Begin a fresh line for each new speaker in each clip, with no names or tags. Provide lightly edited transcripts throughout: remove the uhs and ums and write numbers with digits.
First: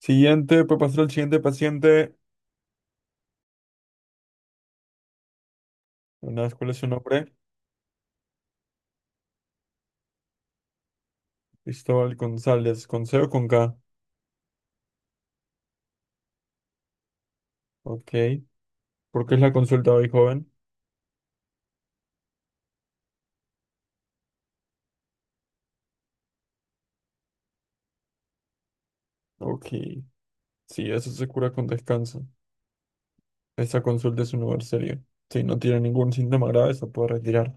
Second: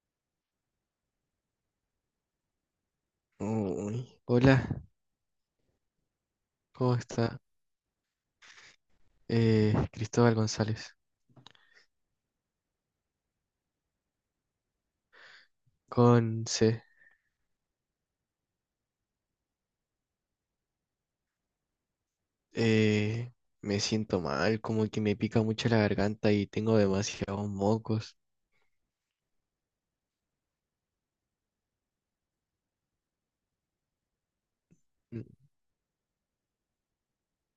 Siguiente, puede pasar al siguiente paciente.
Uy. Hola,
Una vez, ¿cuál es su
¿cómo
nombre?
está? Cristóbal González,
Cristóbal González, con C o con K.
con C.
Ok. ¿Por qué es la consulta hoy, joven?
Eh, me siento mal, como que me pica mucho la garganta y tengo demasiados mocos.
Ok. Sí, eso se cura con descanso. Esta consulta es un lugar serio.
Mm.
Si no tiene ningún síntoma grave, se puede retirar.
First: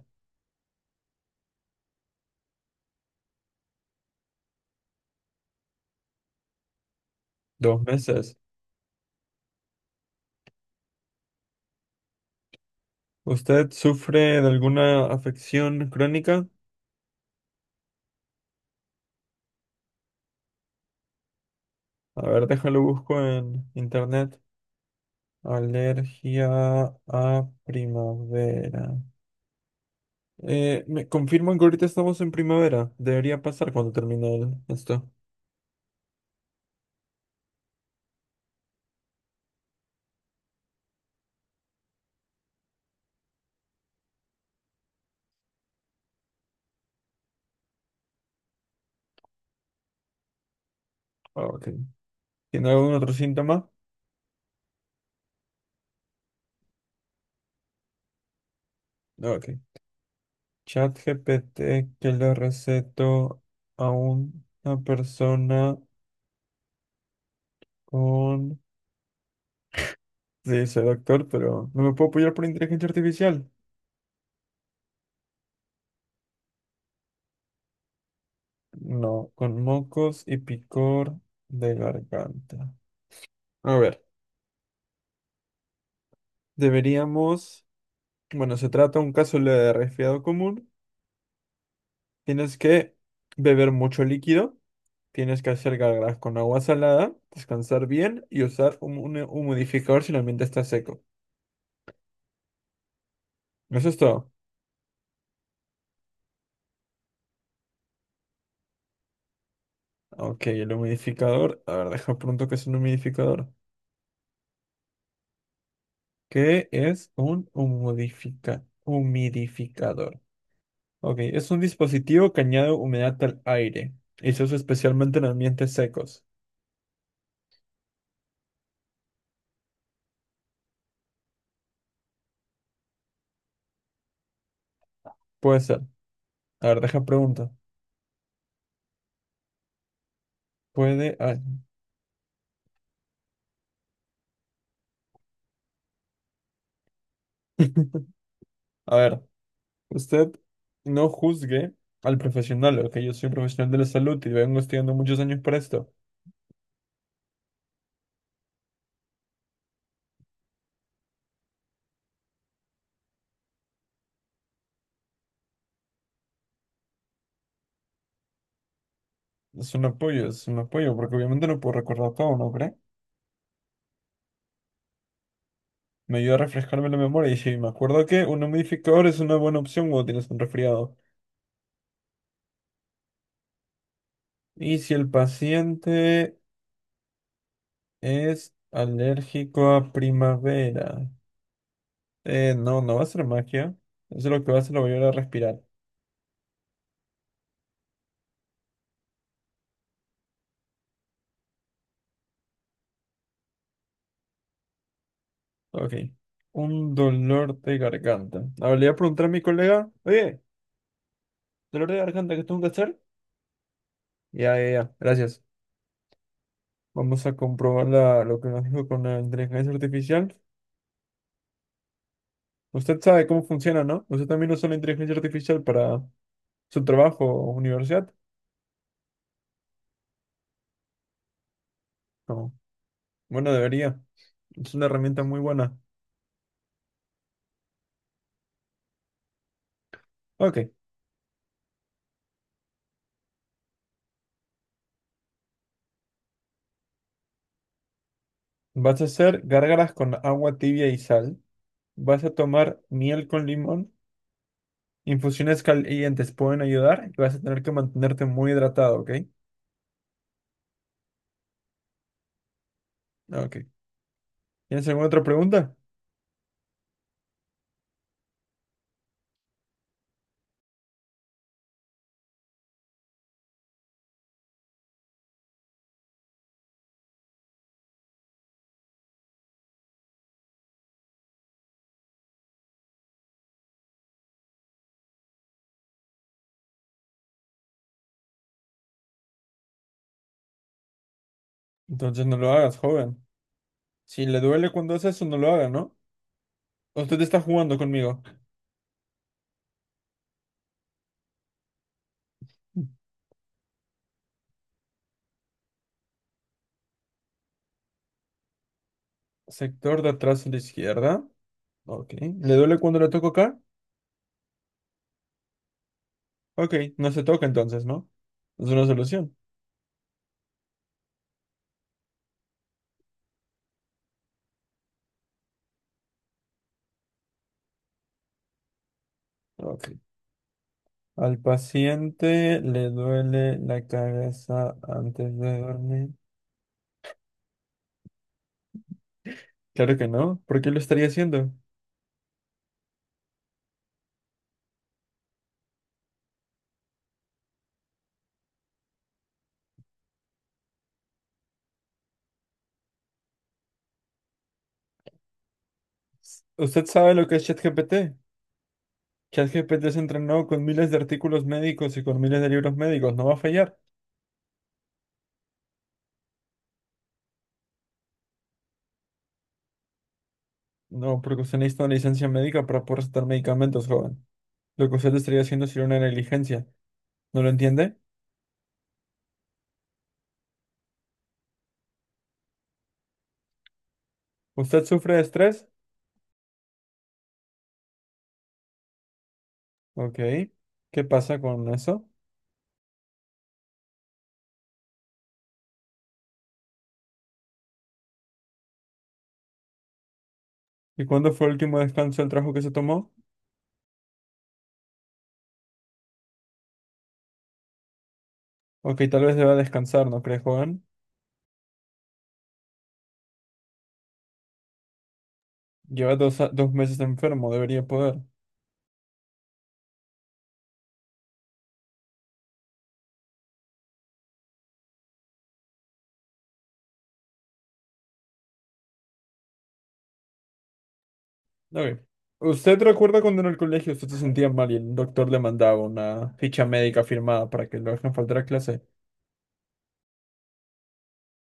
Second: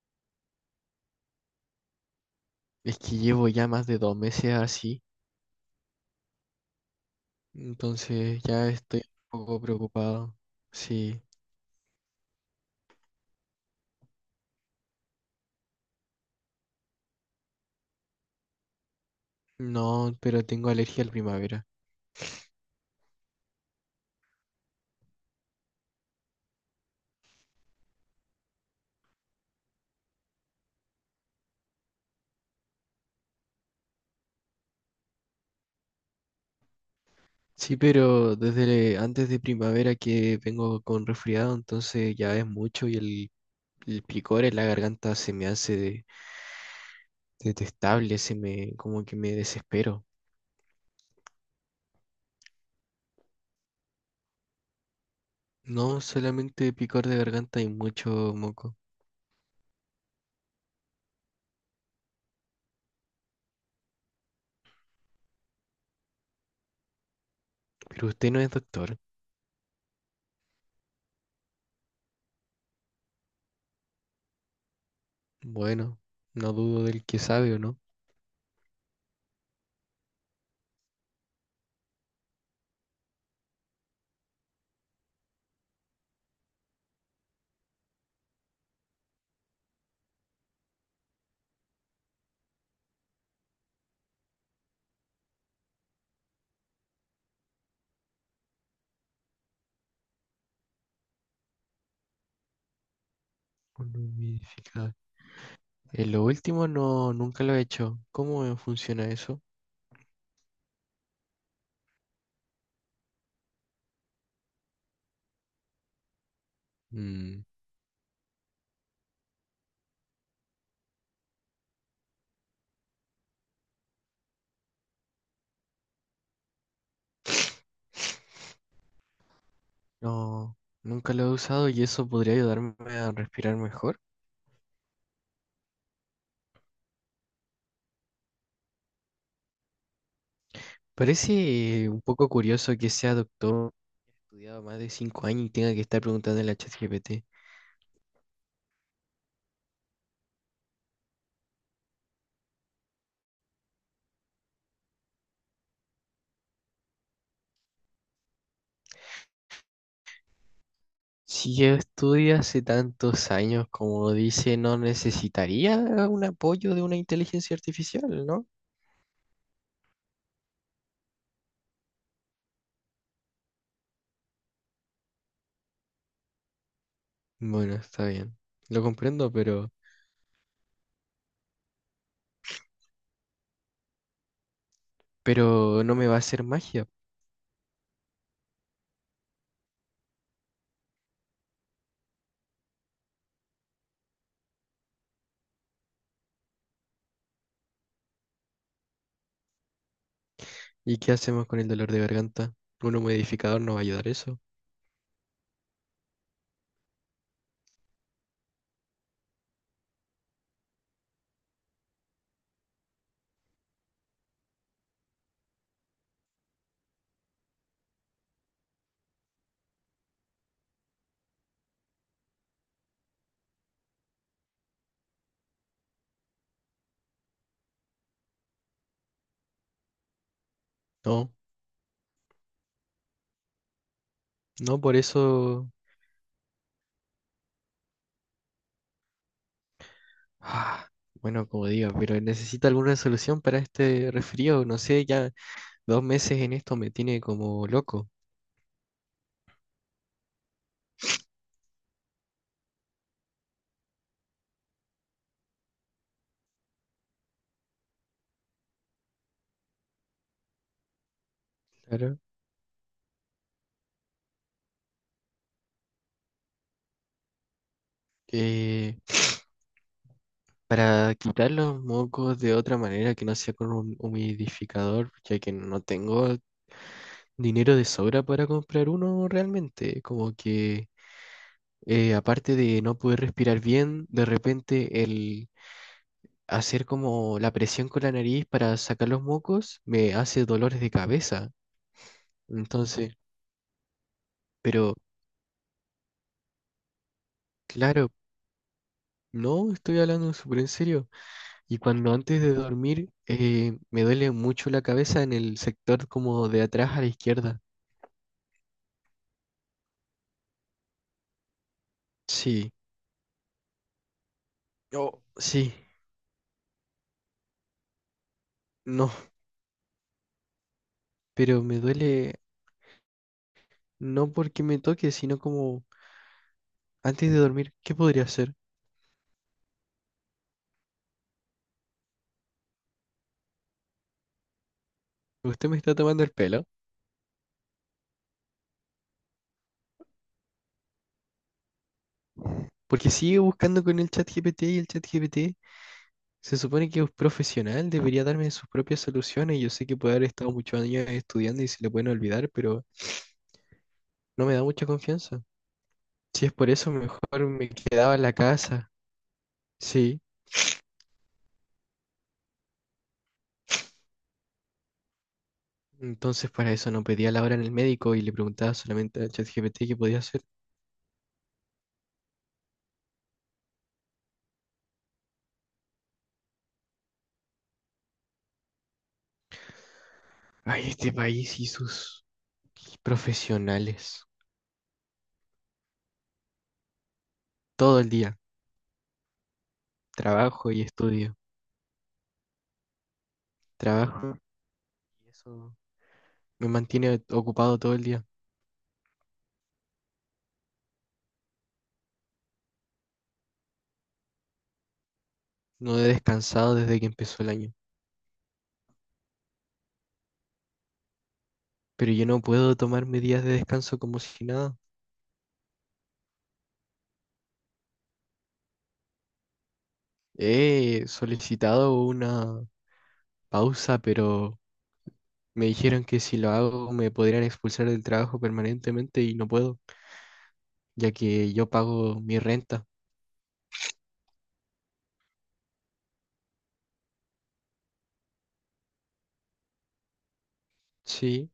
Es que llevo ya más de 2 meses así,
Dos meses.
entonces ya estoy un poco preocupado. Sí,
¿Usted sufre de alguna afección crónica?
no, pero tengo alergia a la primavera.
A ver, déjalo busco en internet. Alergia a primavera. Me confirman que ahorita estamos en primavera. Debería pasar cuando termine esto.
Sí, pero desde antes de primavera que vengo con resfriado, entonces ya es mucho y el picor en la garganta se me hace detestable, como que me desespero.
Ah, Ok. ¿Tiene algún otro síntoma?
No, solamente picor de garganta y mucho moco.
Ah, Ok. Chat GPT que le receto a una persona
Pero usted no es
con...
doctor.
Sí, soy doctor, pero no me puedo apoyar por inteligencia artificial.
Bueno, no dudo del que sabe o no.
No, con mocos y picor de garganta. A ver, deberíamos... Bueno, se trata de un caso de resfriado común. Tienes que beber mucho líquido. Tienes que hacer gárgaras con agua salada, descansar bien y usar un humidificador si el ambiente está seco. Eso
Un
es todo.
humidificador. Lo último no, nunca lo he hecho. ¿Cómo funciona eso?
Ok, el humidificador. A ver, deja pronto que es un humidificador. ¿Qué es
Mm.
un humidificador? Ok, es un dispositivo que añade humedad al aire y se usa especialmente en ambientes secos.
No, nunca lo he usado y eso podría ayudarme a respirar mejor.
Puede ser. A ver, deja pregunta. Puede.
Parece un poco curioso que sea doctor, estudiado más de 5 años y tenga que estar preguntando a la ChatGPT.
A ver. Usted no juzgue al profesional, ok, yo soy un profesional de la salud y vengo estudiando muchos años para esto.
Si yo estudio hace tantos años, como dice, no necesitaría un apoyo de una inteligencia artificial, ¿no?
Es un apoyo, porque obviamente no puedo recordar todo, ¿no cree? Me ayuda a refrescarme la memoria y si me
Bueno,
acuerdo
está
que
bien.
un
Lo
humidificador es
comprendo,
una buena
pero,
opción cuando tienes un resfriado. Y si el
pero no me va a
paciente
hacer magia.
es alérgico a primavera. No, no va a ser magia. Eso lo que va a hacer, lo voy a ayudar a respirar.
¿Y qué hacemos con el dolor de garganta? ¿Un humidificador no va a ayudar eso?
Ok. Un dolor de garganta. Ahora le voy a preguntar a mi colega, oye. Dolor de garganta que tengo que hacer. Ya, ya, ya. Gracias. Vamos a comprobar la- lo que nos dijo con la inteligencia artificial. Usted sabe cómo funciona, ¿no? Usted también usa la inteligencia artificial para su trabajo o universidad.
No,
No. Bueno, debería. Es
no,
una
por
herramienta muy
eso.
buena. Ok.
Ah, bueno, como digo, pero necesita alguna solución para este resfrío. No sé, ya 2 meses en esto me tiene como loco.
Vas a hacer gárgaras con agua tibia y sal. Vas a tomar miel con limón. Infusiones calientes pueden ayudar y vas a tener que mantenerte muy hidratado, ¿ok?
Claro.
Ok. ¿Tienes alguna otra pregunta?
Eh, Para quitar los mocos de otra manera que no sea con un humidificador, ya que no tengo dinero de sobra para comprar uno realmente. Como que aparte de no poder respirar bien, de repente el hacer como la presión con la nariz para sacar los mocos me hace dolores de cabeza.
Entonces no lo hagas,
Entonces,
joven. Si le duele cuando
pero
hace eso, no lo haga, ¿no? Usted está jugando
claro,
conmigo.
no estoy hablando súper en serio. Y cuando antes de dormir me duele mucho la cabeza en el sector como de atrás a la izquierda.
Sector de atrás a la izquierda. Ok. ¿Le
Sí.
duele cuando le toco acá?
Yo, sí,
Ok. No se toca entonces, ¿no? Es una
no,
solución.
pero me duele no porque me toque, sino como antes de dormir, ¿qué podría hacer?
Ok. Al paciente le duele la cabeza antes de
Usted me está
dormir.
tomando el pelo,
Claro que no. ¿Por qué lo estaría haciendo?
porque sigue buscando con el chat GPT y el chat GPT se supone que es profesional, debería darme sus propias soluciones. Yo sé que puede haber estado muchos años estudiando y se le pueden olvidar, pero no me da mucha confianza. Si es por
¿Usted
eso,
sabe lo que es
mejor me
ChatGPT?
quedaba en la casa.
ChatGPT se
Sí,
entrenó con miles de artículos médicos y con miles de libros médicos. No va a fallar.
entonces para eso no pedía la hora en el médico y le preguntaba solamente al chat GPT qué podía hacer.
No, porque usted necesita una licencia médica para poder recetar medicamentos, joven. Lo que usted estaría haciendo sería una negligencia. ¿No lo entiende?
Ay, este país y sus. Qué profesionales.
¿Usted sufre de estrés?
Todo el día.
Ok.
Trabajo y
¿Qué
estudio.
pasa con eso?
Trabajo y eso me mantiene ocupado todo el día.
¿Y cuándo fue el último descanso del trabajo que se tomó?
No he descansado desde que empezó el año.
Ok, tal vez deba descansar, ¿no cree, joven?
Pero yo no puedo tomarme días de descanso como si nada.
Lleva dos meses enfermo, debería poder.
He solicitado una pausa, pero me dijeron que si lo hago me podrían expulsar del trabajo permanentemente y no puedo, ya que yo
Ok.
pago mi
¿Usted
renta.
recuerda cuando en el colegio usted se sentía mal y el doctor le mandaba una ficha médica firmada para que lo dejen faltar a clase?
Sí.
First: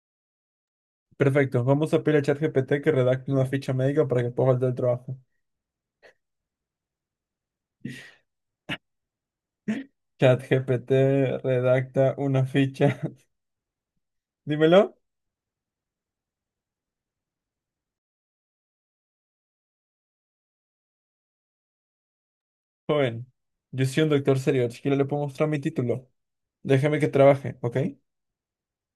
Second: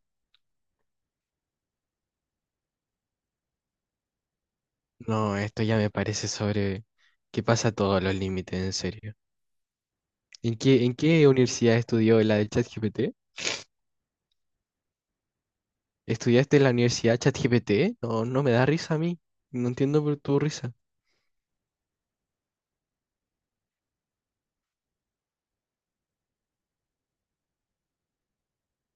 Perfecto, vamos a pedir a ChatGPT que redacte una ficha médica para que pueda faltar al trabajo.
No, esto ya me parece sobre que pasa todos los límites, en serio. ¿En qué,
ChatGPT
en qué universidad
redacta
estudió la
una
del
ficha.
ChatGPT?
Dímelo.
¿Estudiaste en la universidad ChatGPT? No, no me da risa a mí. No entiendo por tu risa.
Joven, yo soy un doctor serio, siquiera le puedo mostrar mi título. Déjame que trabaje, ¿ok?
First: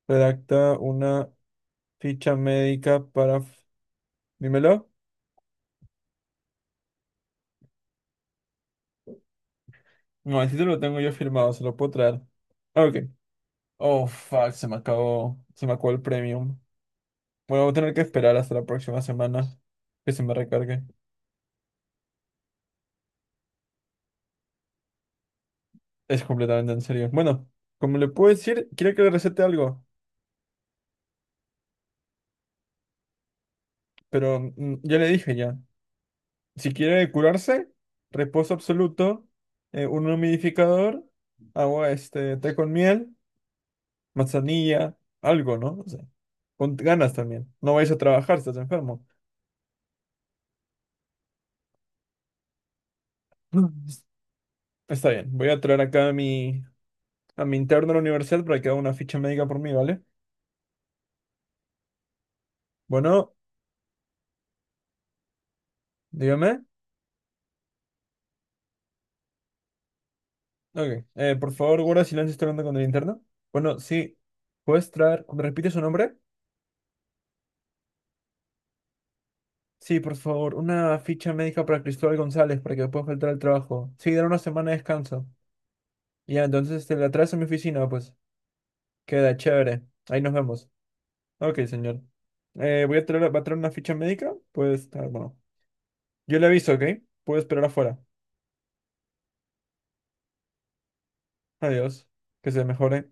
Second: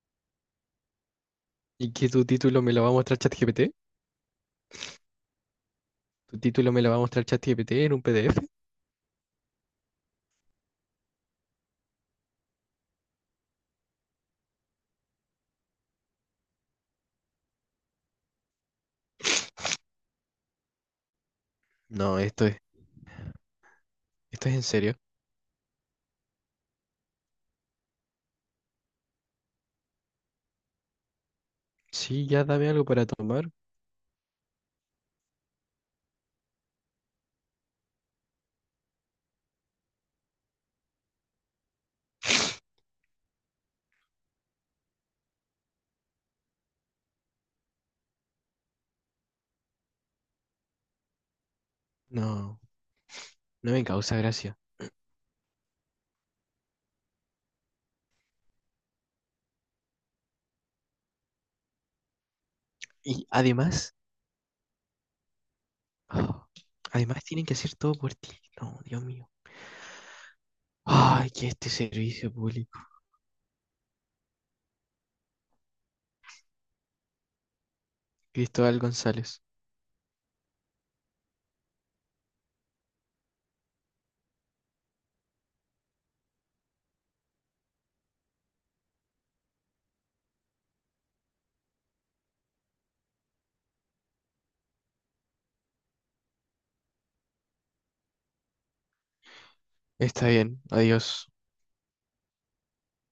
Redacta una
¿Y que tu
ficha
título me lo va a
médica
mostrar
para...
ChatGPT?
Dímelo.
¿Tu título me lo va a mostrar ChatGPT en un PDF?
No, el título lo tengo yo firmado, se lo puedo traer. Ah, Ok. Oh, fuck, se me acabó el premium. Bueno, voy a tener que esperar hasta la próxima semana que se me recargue.
No, esto es en serio.
Es completamente en serio. Bueno, como le puedo decir, quiere que le recete algo,
Sí, ya dame algo para tomar.
pero ya le dije ya. Si quiere curarse, reposo absoluto, un humidificador, agua, este, té con miel, manzanilla, algo, ¿no? O sea, con ganas también. No vayas a trabajar, estás enfermo.
No, no me causa gracia.
Está bien, voy a traer acá a mi interno de la universidad para que haga una ficha médica por mí, ¿vale?
Y
Bueno,
ah,
dígame.
además tienen que hacer todo por ti. No, Dios mío.
Ok,
Ay, que
por
este
favor, guarda silencio,
servicio
estoy hablando con
público.
el interno. Bueno, sí, ¿puedes traer, me repite su nombre?
Cristóbal González.
Sí, por favor, una ficha médica para Cristóbal González para que pueda faltar al trabajo. Sí, dar una semana de descanso. Ya, entonces te la traes a mi oficina, pues. Queda chévere. Ahí nos vemos. Ok, señor. Voy a traer, va a traer una ficha médica. Pues, ah, bueno. Yo le aviso, ¿ok? Puedo esperar afuera.
Está bien, adiós.
Adiós. Que se mejore.